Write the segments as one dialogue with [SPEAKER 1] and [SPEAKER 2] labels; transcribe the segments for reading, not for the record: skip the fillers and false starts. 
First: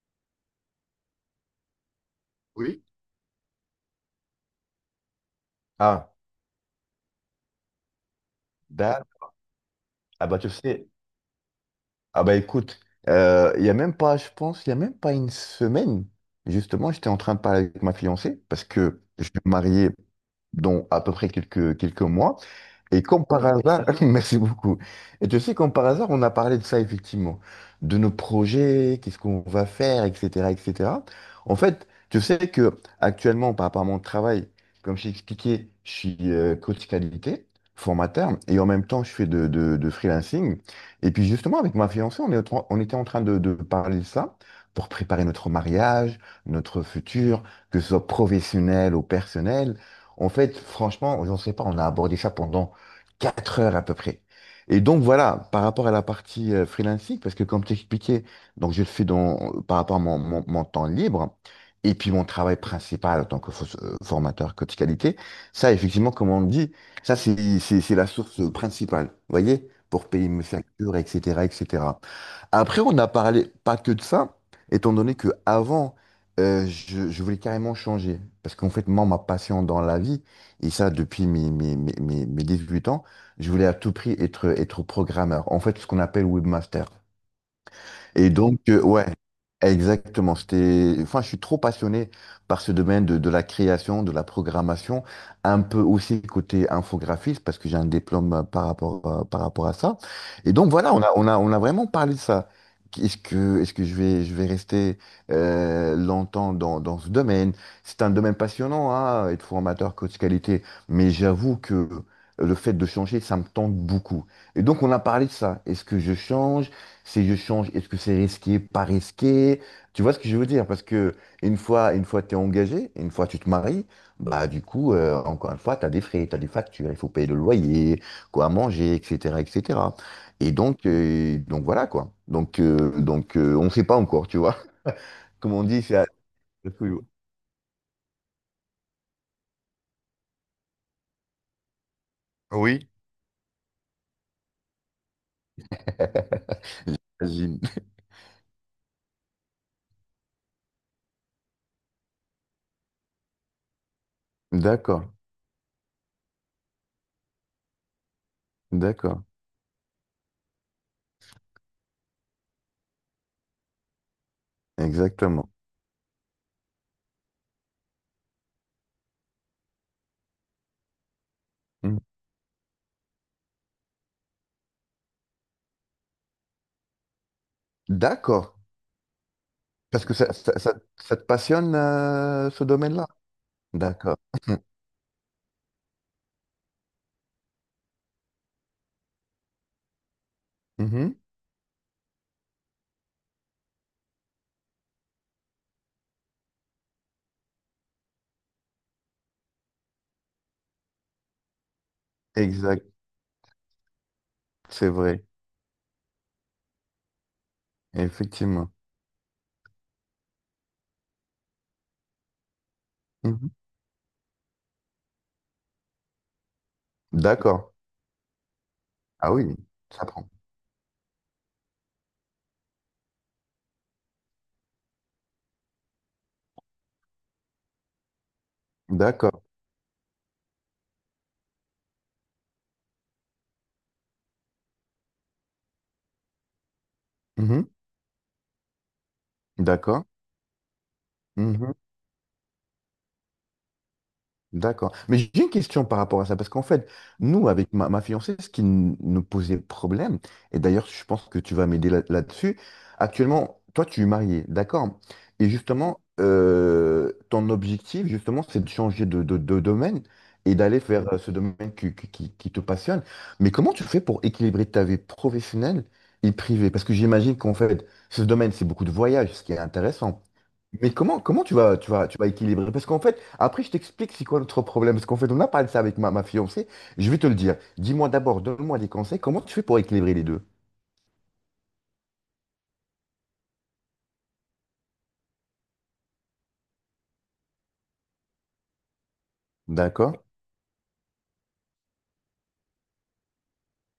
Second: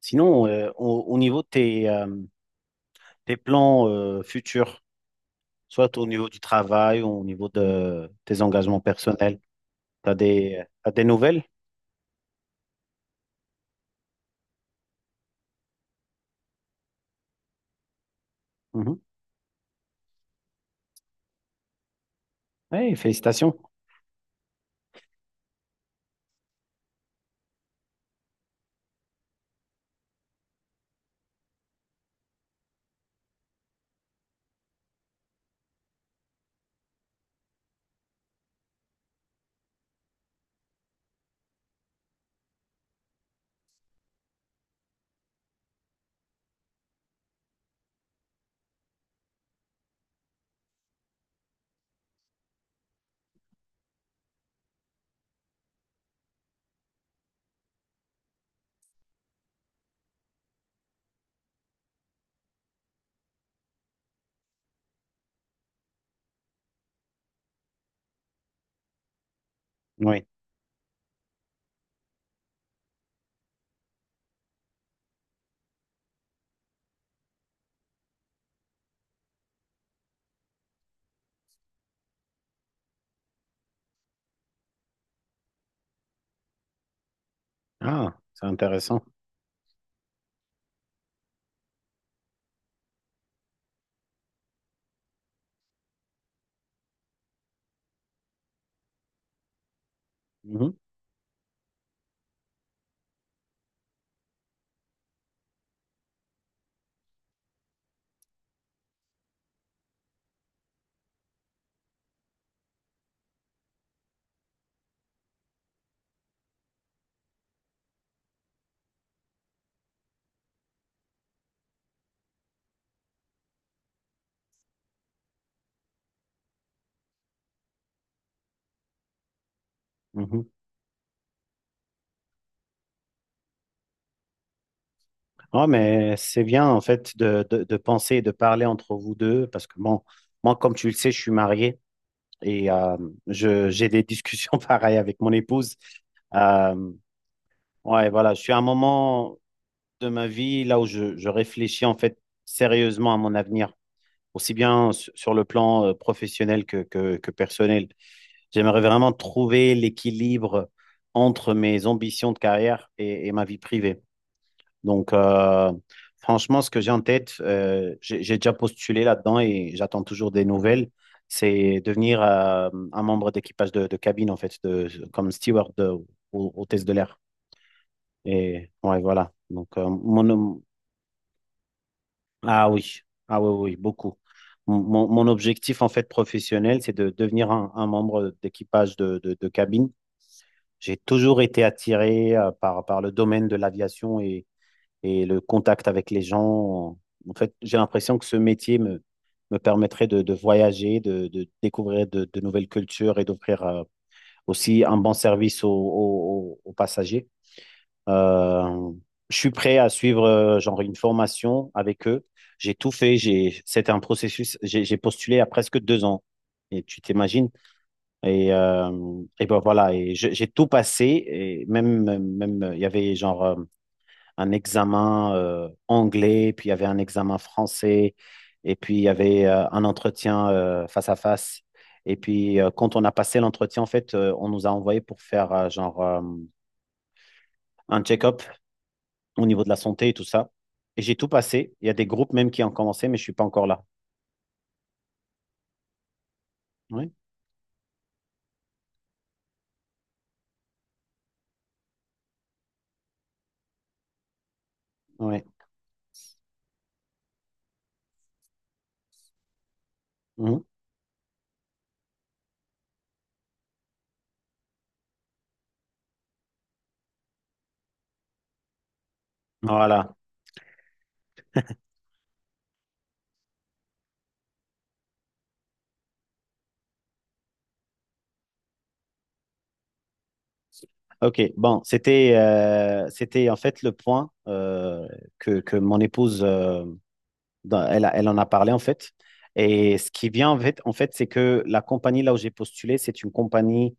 [SPEAKER 1] Sinon, au niveau de
[SPEAKER 2] Oui.
[SPEAKER 1] tes plans futurs, soit au
[SPEAKER 2] Ah,
[SPEAKER 1] niveau du travail ou au niveau de tes engagements
[SPEAKER 2] d'accord.
[SPEAKER 1] personnels, tu as
[SPEAKER 2] Ah bah tu sais,
[SPEAKER 1] t'as des nouvelles?
[SPEAKER 2] ah bah écoute, il y a même pas, je pense, il y a même pas une semaine, justement, j'étais en train de parler avec ma fiancée parce que je vais me marier dans à peu près quelques mois.
[SPEAKER 1] Oui,
[SPEAKER 2] Et comme par
[SPEAKER 1] félicitations.
[SPEAKER 2] hasard, merci beaucoup. Et tu sais, comme par hasard, on a parlé de ça effectivement, de nos projets, qu'est-ce qu'on va faire, etc., etc. En fait, tu sais que actuellement, par rapport à mon travail, comme je t'ai expliqué, je suis coach qualité, formateur, et en même temps, je fais de freelancing. Et puis justement, avec ma fiancée, on était en train de parler de ça pour préparer notre mariage, notre futur, que ce soit professionnel ou personnel. En fait, franchement, j'en sais pas, on a abordé ça pendant 4 heures à peu près. Et donc voilà, par rapport à la partie freelancing, parce que comme t'expliquais, donc je le fais dans, par rapport à mon temps libre, et puis mon travail principal en tant que formateur coach qualité, ça effectivement, comme on dit, ça c'est la source principale, vous voyez, pour
[SPEAKER 1] Oui.
[SPEAKER 2] payer mes factures, etc., etc. Après, on n'a parlé pas que de ça, étant donné que avant, je voulais carrément changer. Parce qu'en fait, moi, ma passion dans la vie, et ça depuis mes 18 ans, je voulais à tout prix être programmeur. En fait, ce qu'on appelle webmaster.
[SPEAKER 1] Ah,
[SPEAKER 2] Et
[SPEAKER 1] c'est
[SPEAKER 2] donc,
[SPEAKER 1] intéressant.
[SPEAKER 2] ouais, exactement. Enfin, je suis trop passionné par ce domaine de la création, de la programmation, un peu aussi côté infographiste, parce que j'ai un diplôme par rapport à ça. Et donc,
[SPEAKER 1] Mhm,
[SPEAKER 2] voilà, on a vraiment parlé de ça. Est-ce que je vais rester longtemps dans ce domaine? C'est un domaine passionnant, hein, être formateur, coach qualité, mais j'avoue que le fait de changer, ça me tente beaucoup. Et donc, on a parlé de ça. Est-ce que je change? Ces je change. Est-ce que c'est risqué, pas risqué? Tu vois ce que je veux dire? Parce que une fois t'es engagé, une fois tu te maries, bah du coup, encore une fois, t'as des frais, t'as des factures, il faut payer le loyer, quoi à manger, etc., etc. Et cetera.
[SPEAKER 1] mhm.
[SPEAKER 2] Et donc, donc voilà quoi. On ne sait pas encore, tu vois. Comme on
[SPEAKER 1] Ah,
[SPEAKER 2] dit, c'est à...
[SPEAKER 1] mais c'est bien
[SPEAKER 2] le
[SPEAKER 1] en
[SPEAKER 2] couillou.
[SPEAKER 1] fait de penser et de parler entre vous deux parce que bon, moi, comme tu le sais, je suis marié et
[SPEAKER 2] Oui.
[SPEAKER 1] euh, je, j'ai des discussions pareilles avec mon épouse. Euh,
[SPEAKER 2] J'imagine.
[SPEAKER 1] ouais, voilà, je suis à un moment, de ma vie, là où je réfléchis en fait sérieusement à mon avenir, aussi bien
[SPEAKER 2] D'accord,
[SPEAKER 1] sur le plan professionnel que personnel. J'aimerais vraiment
[SPEAKER 2] d'accord,
[SPEAKER 1] trouver l'équilibre entre mes ambitions de carrière et ma vie privée. Donc,
[SPEAKER 2] exactement.
[SPEAKER 1] franchement, ce que j'ai en tête, j'ai déjà postulé là-dedans et j'attends toujours des nouvelles. C'est
[SPEAKER 2] Mm.
[SPEAKER 1] devenir un membre d'équipage de cabine, en fait, de, comme steward au test de l'air.
[SPEAKER 2] D'accord.
[SPEAKER 1] Et ouais, voilà. Donc,
[SPEAKER 2] Parce que ça, ça, ça- ça te passionne ce
[SPEAKER 1] Ah oui,
[SPEAKER 2] domaine-là?
[SPEAKER 1] ah oui, oui, oui, beaucoup.
[SPEAKER 2] D'accord.
[SPEAKER 1] Mon objectif en fait professionnel, c'est de devenir un membre d'équipage de cabine. J'ai
[SPEAKER 2] Mhm.
[SPEAKER 1] toujours été attiré par le domaine de l'aviation et le contact avec les gens. En fait, j'ai l'impression que ce me permettrait de voyager, de découvrir de nouvelles
[SPEAKER 2] Exact,
[SPEAKER 1] cultures et d'offrir aussi
[SPEAKER 2] c'est
[SPEAKER 1] un bon
[SPEAKER 2] vrai,
[SPEAKER 1] service aux passagers.
[SPEAKER 2] effectivement.
[SPEAKER 1] Euh, je suis prêt à suivre genre une formation avec eux. J'ai tout fait.
[SPEAKER 2] Mhm.
[SPEAKER 1] J'ai, c'était un processus. J'ai postulé à presque 2 ans. Et tu t'imagines?
[SPEAKER 2] D'accord. Ah oui,
[SPEAKER 1] Et ben voilà.
[SPEAKER 2] ça prend.
[SPEAKER 1] J'ai tout passé. Et même, il y avait un examen anglais, puis il y avait un examen français, et puis il y
[SPEAKER 2] D'accord.
[SPEAKER 1] avait un entretien face à face. Et puis quand on a passé l'entretien, en fait, on nous a envoyé pour faire
[SPEAKER 2] Mhm.
[SPEAKER 1] un check-up au niveau de la
[SPEAKER 2] D'accord.
[SPEAKER 1] santé et tout ça. Et j'ai tout
[SPEAKER 2] Mhm.
[SPEAKER 1] passé. Il y a des groupes même qui ont commencé, mais je suis pas encore là.
[SPEAKER 2] D'accord. Mais j'ai une question par rapport à ça, parce qu'en fait,
[SPEAKER 1] Oui,
[SPEAKER 2] nous, avec ma fiancée, ce qui nous posait problème, et d'ailleurs, je pense que tu vas m'aider là-dessus, actuellement, toi, tu es marié, d'accord?
[SPEAKER 1] oui.
[SPEAKER 2] Et justement, ton objectif, justement, c'est de changer de domaine et
[SPEAKER 1] Mhm.
[SPEAKER 2] d'aller vers ce domaine qui te passionne. Mais comment tu fais pour équilibrer ta vie professionnelle et privée? Parce que j'imagine qu'en fait, ce domaine, c'est beaucoup de voyages, ce qui est
[SPEAKER 1] Voilà.
[SPEAKER 2] intéressant. Mais comment tu vas équilibrer? Parce qu'en fait, après, je t'explique c'est quoi notre problème. Parce qu'en fait, on a parlé de ça avec ma fiancée. Je vais te le dire. Dis-moi d'abord, donne-moi des conseils. Comment tu fais pour équilibrer les deux?
[SPEAKER 1] OK. Bon, c'était c'était en fait le point que mon épouse, elle, elle en a parlé en fait. Et ce
[SPEAKER 2] D'accord.
[SPEAKER 1] qui vient en fait c'est que la compagnie là où j'ai postulé, c'est une compagnie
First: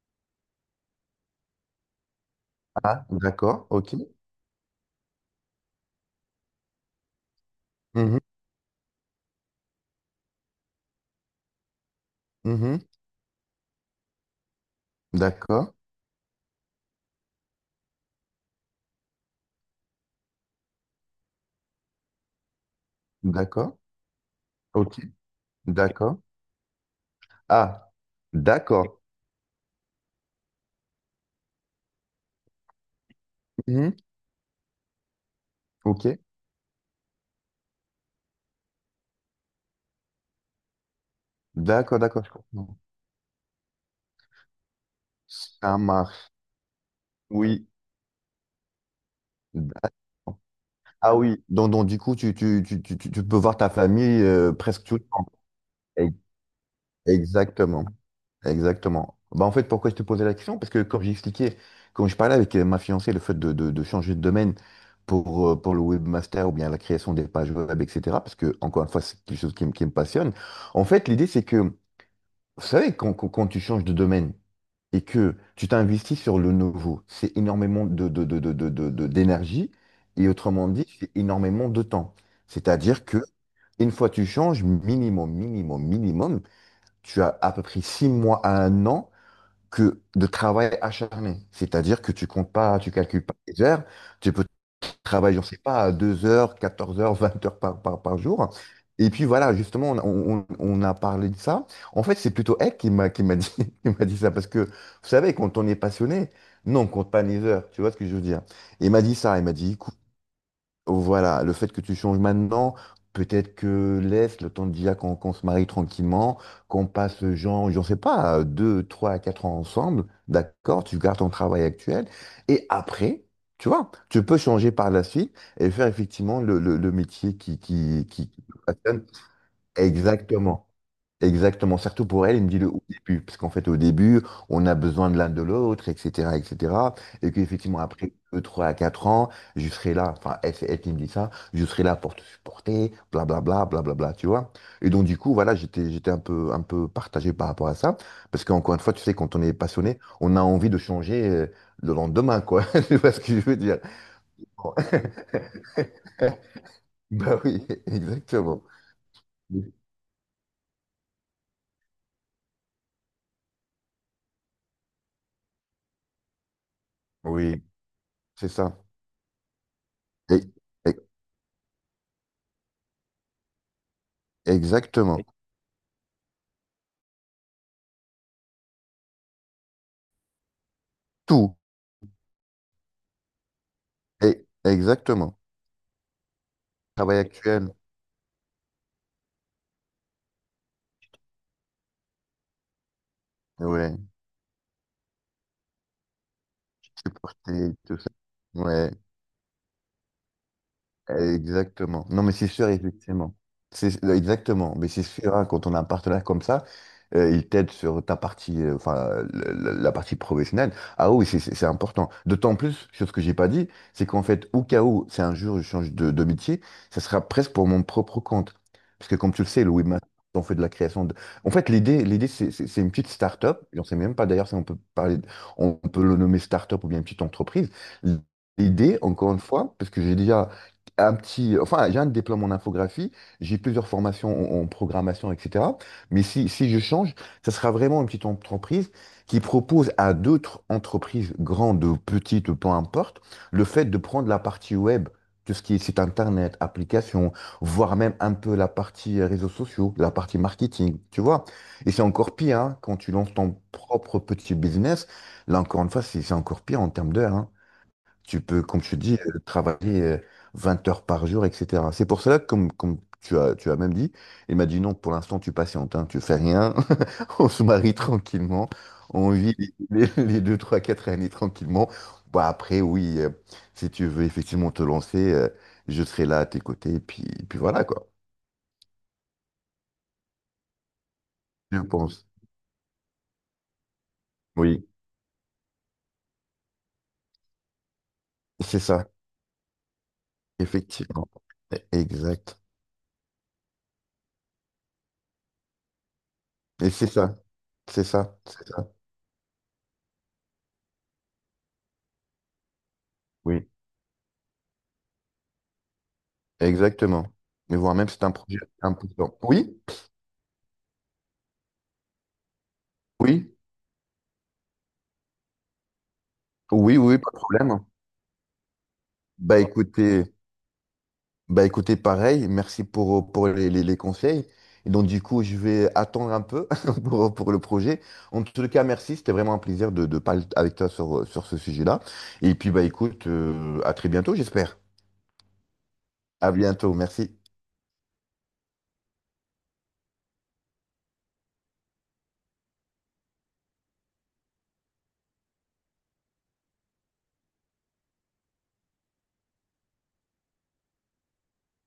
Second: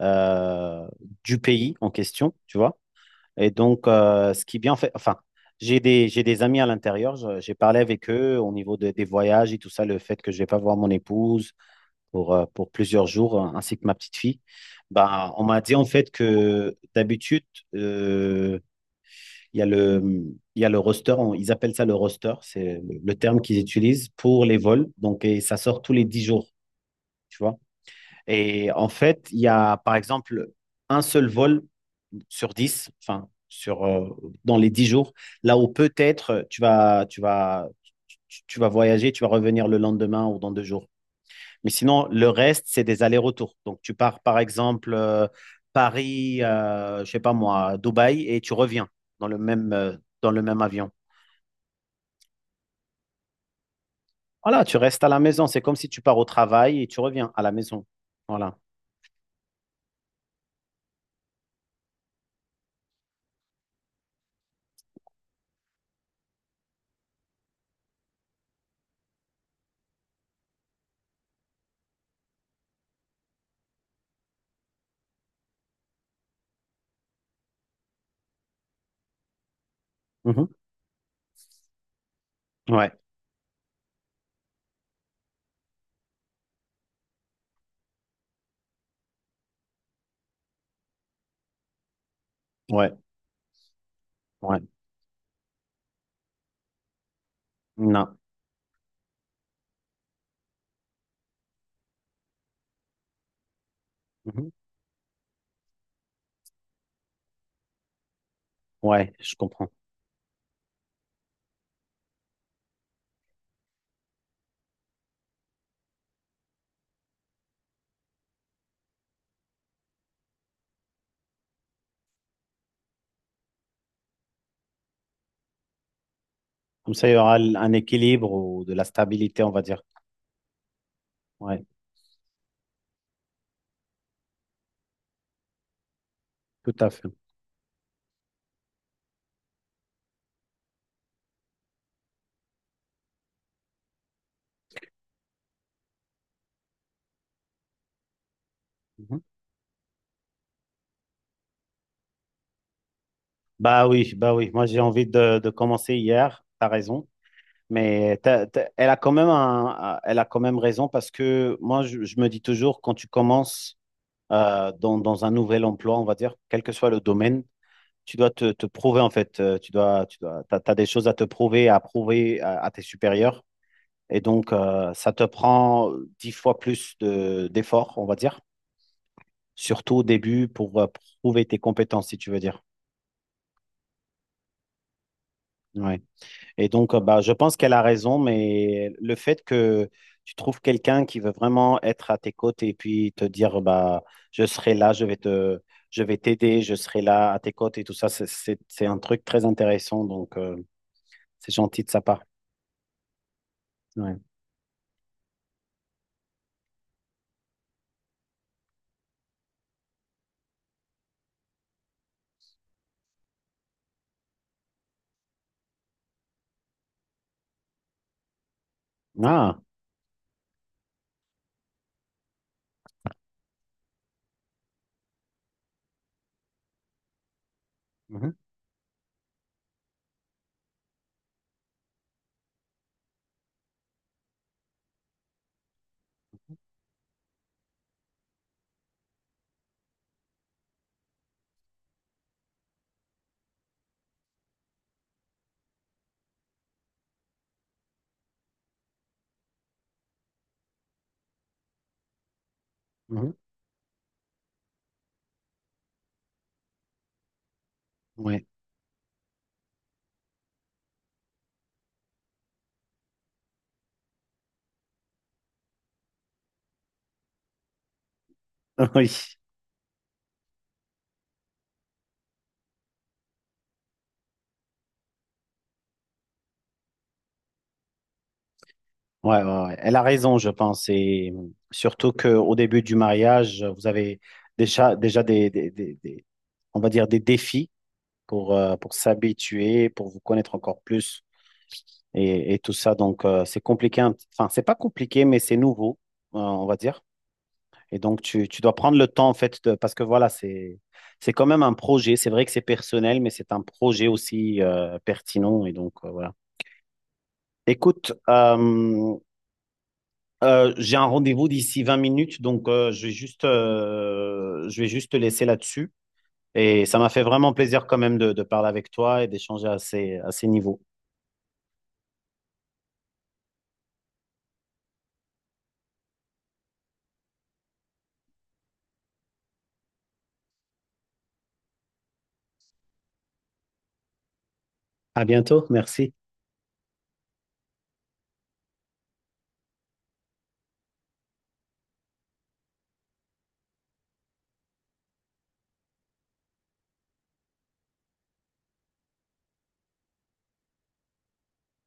[SPEAKER 1] euh, du pays en question, tu vois.
[SPEAKER 2] Ah,
[SPEAKER 1] Et
[SPEAKER 2] d'accord.
[SPEAKER 1] donc,
[SPEAKER 2] OK.
[SPEAKER 1] ce qui est bien fait, enfin, j'ai des amis à l'intérieur, j'ai parlé avec
[SPEAKER 2] Mhm,
[SPEAKER 1] eux au niveau des voyages et tout ça, le fait que je ne vais pas voir mon épouse pour
[SPEAKER 2] mhm.
[SPEAKER 1] plusieurs jours, ainsi que ma petite fille. Bah, on m'a
[SPEAKER 2] D'accord.
[SPEAKER 1] dit en fait que d'habitude, euh, il y a le, il y a le roster, ils appellent ça le roster, c'est le terme qu'ils
[SPEAKER 2] D'accord.
[SPEAKER 1] utilisent pour les vols,
[SPEAKER 2] OK.
[SPEAKER 1] donc et ça sort tous les
[SPEAKER 2] D'accord.
[SPEAKER 1] 10 jours. Tu vois.
[SPEAKER 2] Ah,
[SPEAKER 1] Et en
[SPEAKER 2] d'accord.
[SPEAKER 1] fait, il y a par exemple un seul vol sur 10 enfin,
[SPEAKER 2] Mhm,
[SPEAKER 1] dans les 10 jours, là où
[SPEAKER 2] OK.
[SPEAKER 1] peut-être tu vas voyager, tu vas revenir le lendemain ou dans 2 jours. Mais
[SPEAKER 2] D'accord,
[SPEAKER 1] sinon,
[SPEAKER 2] d'accord.
[SPEAKER 1] le
[SPEAKER 2] Je
[SPEAKER 1] reste,
[SPEAKER 2] comprends.
[SPEAKER 1] c'est des allers-retours. Donc, tu pars par exemple
[SPEAKER 2] Ça marche.
[SPEAKER 1] Paris, je sais pas
[SPEAKER 2] Oui.
[SPEAKER 1] moi, Dubaï, et tu reviens dans le même, euh, dans
[SPEAKER 2] D'accord.
[SPEAKER 1] le même avion.
[SPEAKER 2] Ah oui. Donc, du coup, tu peux voir ta famille
[SPEAKER 1] Voilà, tu
[SPEAKER 2] presque tout le
[SPEAKER 1] restes à la
[SPEAKER 2] temps.
[SPEAKER 1] maison. C'est comme si tu
[SPEAKER 2] E-
[SPEAKER 1] pars au travail et tu reviens à la
[SPEAKER 2] Exactement.
[SPEAKER 1] maison. Voilà.
[SPEAKER 2] Exactement. Bah, en fait, pourquoi je te posais la question? Parce que comme j'expliquais, quand je parlais avec ma fiancée, le fait de changer de domaine pour le webmaster ou bien la création des pages web, etc., parce que, encore une fois, c'est quelque chose qui me passionne. En fait, l'idée, c'est que, vous savez, quand tu changes de domaine et que tu t'investis sur le nouveau, c'est énormément d'énergie et
[SPEAKER 1] Mhm.
[SPEAKER 2] autrement dit, c'est énormément de temps.
[SPEAKER 1] Ouais,
[SPEAKER 2] C'est-à-dire que une fois tu changes, minimum, minimum, minimum, tu as à peu près 6 mois à un an que de travail acharné. C'est-à-dire que tu comptes pas, tu
[SPEAKER 1] ouais,
[SPEAKER 2] calcules pas les heures, tu peux
[SPEAKER 1] ouais.
[SPEAKER 2] travailler, je sais pas, 2 heures, 14 heures, 20 heures par, par,
[SPEAKER 1] Non.
[SPEAKER 2] par jour. Et puis voilà, justement, on a parlé de ça. En fait, c'est plutôt elle qui m'a dit, qui m'a dit ça. Parce
[SPEAKER 1] Mhm.
[SPEAKER 2] que, vous savez, quand on est passionné, non, on compte pas les heures. Tu vois ce que je veux dire? Et il m'a
[SPEAKER 1] Ouais,
[SPEAKER 2] dit
[SPEAKER 1] je
[SPEAKER 2] ça. Il m'a
[SPEAKER 1] comprends.
[SPEAKER 2] dit, écoute, voilà, le fait que tu changes maintenant, peut-être que laisse le temps déjà qu'on se marie tranquillement, qu'on passe, genre, j'en sais pas, 2, 3, 4 ans ensemble, d'accord, tu gardes ton travail actuel, et après, tu vois, tu peux changer par la suite et faire effectivement le
[SPEAKER 1] Comme ça, il y
[SPEAKER 2] métier
[SPEAKER 1] aura
[SPEAKER 2] qui,
[SPEAKER 1] un
[SPEAKER 2] qui, qui
[SPEAKER 1] équilibre
[SPEAKER 2] te
[SPEAKER 1] ou de la
[SPEAKER 2] passionne.
[SPEAKER 1] stabilité, on va dire.
[SPEAKER 2] Exactement.
[SPEAKER 1] Ouais,
[SPEAKER 2] Exactement, surtout pour elle, il me dit le au début, parce qu'en fait au début, on a besoin de l'un de l'autre, etc.,
[SPEAKER 1] tout à
[SPEAKER 2] etc., et cetera,
[SPEAKER 1] fait.
[SPEAKER 2] et qu'effectivement après 2, 3 à 4 ans, je serai là, enfin elle, c'est elle qui me dit ça, je serai là pour te supporter, blablabla, blablabla, tu vois. Et donc du coup, voilà, j'étais un peu partagé par rapport à ça, parce qu'encore une fois, tu sais,
[SPEAKER 1] Mhm.
[SPEAKER 2] quand on est passionné, on a envie de changer le lendemain, quoi, tu vois ce que je veux dire.
[SPEAKER 1] Bah oui, bah oui. Moi,
[SPEAKER 2] Bon.
[SPEAKER 1] j'ai envie de commencer hier. T'as raison.
[SPEAKER 2] Bah oui,
[SPEAKER 1] Mais
[SPEAKER 2] exactement.
[SPEAKER 1] elle a quand même elle a quand même raison parce que moi, je me dis toujours, quand tu commences dans un nouvel emploi, on va dire, quel que soit le domaine,
[SPEAKER 2] Oui,
[SPEAKER 1] tu dois
[SPEAKER 2] c'est
[SPEAKER 1] te
[SPEAKER 2] ça.
[SPEAKER 1] prouver, en fait. Tu
[SPEAKER 2] E-
[SPEAKER 1] dois, t'as des
[SPEAKER 2] e-
[SPEAKER 1] choses à te prouver, à prouver à tes supérieurs. Et donc, ça
[SPEAKER 2] Exactement.
[SPEAKER 1] te prend 10 fois plus d'efforts, on va dire. Surtout au début pour prouver
[SPEAKER 2] Tout,
[SPEAKER 1] tes compétences, si tu veux dire.
[SPEAKER 2] et, exactement.
[SPEAKER 1] Ouais. Et donc,
[SPEAKER 2] Travail
[SPEAKER 1] bah, je pense
[SPEAKER 2] actuel.
[SPEAKER 1] qu'elle a raison, mais le fait que tu trouves quelqu'un qui veut vraiment être à tes côtés et puis te dire,
[SPEAKER 2] Ouais.
[SPEAKER 1] bah, je serai là, je vais t'aider, je serai là à tes
[SPEAKER 2] Supporter
[SPEAKER 1] côtés et tout
[SPEAKER 2] tout
[SPEAKER 1] ça,
[SPEAKER 2] ça.
[SPEAKER 1] c'est
[SPEAKER 2] Ouais.
[SPEAKER 1] un truc très intéressant. Donc, c'est gentil de sa
[SPEAKER 2] Exactement.
[SPEAKER 1] part.
[SPEAKER 2] Non, mais c'est sûr, effectivement. C'est
[SPEAKER 1] Ouais.
[SPEAKER 2] Exactement. Mais c'est sûr, hein, quand on a un partenaire comme ça, il t'aide sur ta partie, enfin, la partie professionnelle. Ah oui, c'est important. D'autant plus, sur ce que j'ai pas dit, c'est qu'en fait, au cas où, c'est un jour, je change de métier, ça sera presque pour mon propre compte. Parce que comme tu le
[SPEAKER 1] Ah,
[SPEAKER 2] sais, le webmaster, on fait de la création de... En fait, l'idée, l'idée, c'est une petite start-up. J'en sais même pas d'ailleurs si on peut parler, de- on peut le nommer start-up ou bien une petite entreprise.
[SPEAKER 1] mhm,
[SPEAKER 2] L'idée, encore une fois, parce que j'ai déjà un petit, enfin, j'ai un diplôme en infographie, j'ai plusieurs formations en programmation, etc. Mais si, si je change, ça sera vraiment une petite entreprise qui propose à d'autres entreprises, grandes ou petites, peu importe, le fait de prendre la partie web, tout ce qui est site internet, application, voire même un peu la partie réseaux sociaux, la partie marketing, tu vois. Et c'est encore pire, hein, quand tu
[SPEAKER 1] mhm,
[SPEAKER 2] lances ton propre petit business. Là, encore une fois, c'est encore pire en termes d'heures. Tu
[SPEAKER 1] ouais.
[SPEAKER 2] peux, comme je te dis, travailler 20 heures par jour, etc. C'est pour cela que, comme, comme tu as même dit, il m'a dit non, pour l'instant, tu patientes, hein, tu fais rien, on se marie tranquillement,
[SPEAKER 1] Oui.
[SPEAKER 2] on vit les 2, 3, 4 années tranquillement. Bah, après, oui, si tu veux effectivement te lancer, je serai là à tes côtés, et puis voilà, quoi.
[SPEAKER 1] Ouais, ouais, ouais. Elle a raison, je pense. Et
[SPEAKER 2] Je
[SPEAKER 1] surtout
[SPEAKER 2] pense.
[SPEAKER 1] qu'au début du mariage, vous avez
[SPEAKER 2] Oui,
[SPEAKER 1] déjà, déjà on va dire des défis
[SPEAKER 2] c'est
[SPEAKER 1] pour
[SPEAKER 2] ça,
[SPEAKER 1] s'habituer, pour vous connaître encore plus
[SPEAKER 2] effectivement. Exact.
[SPEAKER 1] et tout ça. Donc, c'est compliqué. Enfin, c'est pas compliqué, mais c'est nouveau, on va
[SPEAKER 2] Et
[SPEAKER 1] dire.
[SPEAKER 2] c'est ça,
[SPEAKER 1] Et
[SPEAKER 2] c'est
[SPEAKER 1] donc,
[SPEAKER 2] ça,
[SPEAKER 1] tu
[SPEAKER 2] c'est
[SPEAKER 1] dois
[SPEAKER 2] ça.
[SPEAKER 1] prendre le temps, en fait, parce que voilà, c'est quand même un projet. C'est vrai que c'est personnel, mais c'est un
[SPEAKER 2] Oui.
[SPEAKER 1] projet aussi, pertinent. Et donc, voilà.
[SPEAKER 2] Exactement. Mais voire même,
[SPEAKER 1] Écoute,
[SPEAKER 2] c'est un projet important. Oui,
[SPEAKER 1] J'ai un rendez-vous d'ici 20 minutes, donc
[SPEAKER 2] oui,
[SPEAKER 1] je vais juste te laisser là-dessus. Et
[SPEAKER 2] oui,
[SPEAKER 1] ça m'a
[SPEAKER 2] oui,
[SPEAKER 1] fait
[SPEAKER 2] pas de
[SPEAKER 1] vraiment
[SPEAKER 2] problème.
[SPEAKER 1] plaisir quand même de parler avec toi et
[SPEAKER 2] Bah
[SPEAKER 1] d'échanger à
[SPEAKER 2] écoutez,
[SPEAKER 1] à ces niveaux.
[SPEAKER 2] bah écoutez, pareil, merci pour les conseils. Et donc du coup, je vais attendre un peu pour le projet. En tout cas, merci, c'était vraiment un plaisir de parler avec toi sur ce sujet-là. Et puis bah écoute, à très bientôt, j'espère.
[SPEAKER 1] À bientôt, merci.
[SPEAKER 2] À bientôt, merci.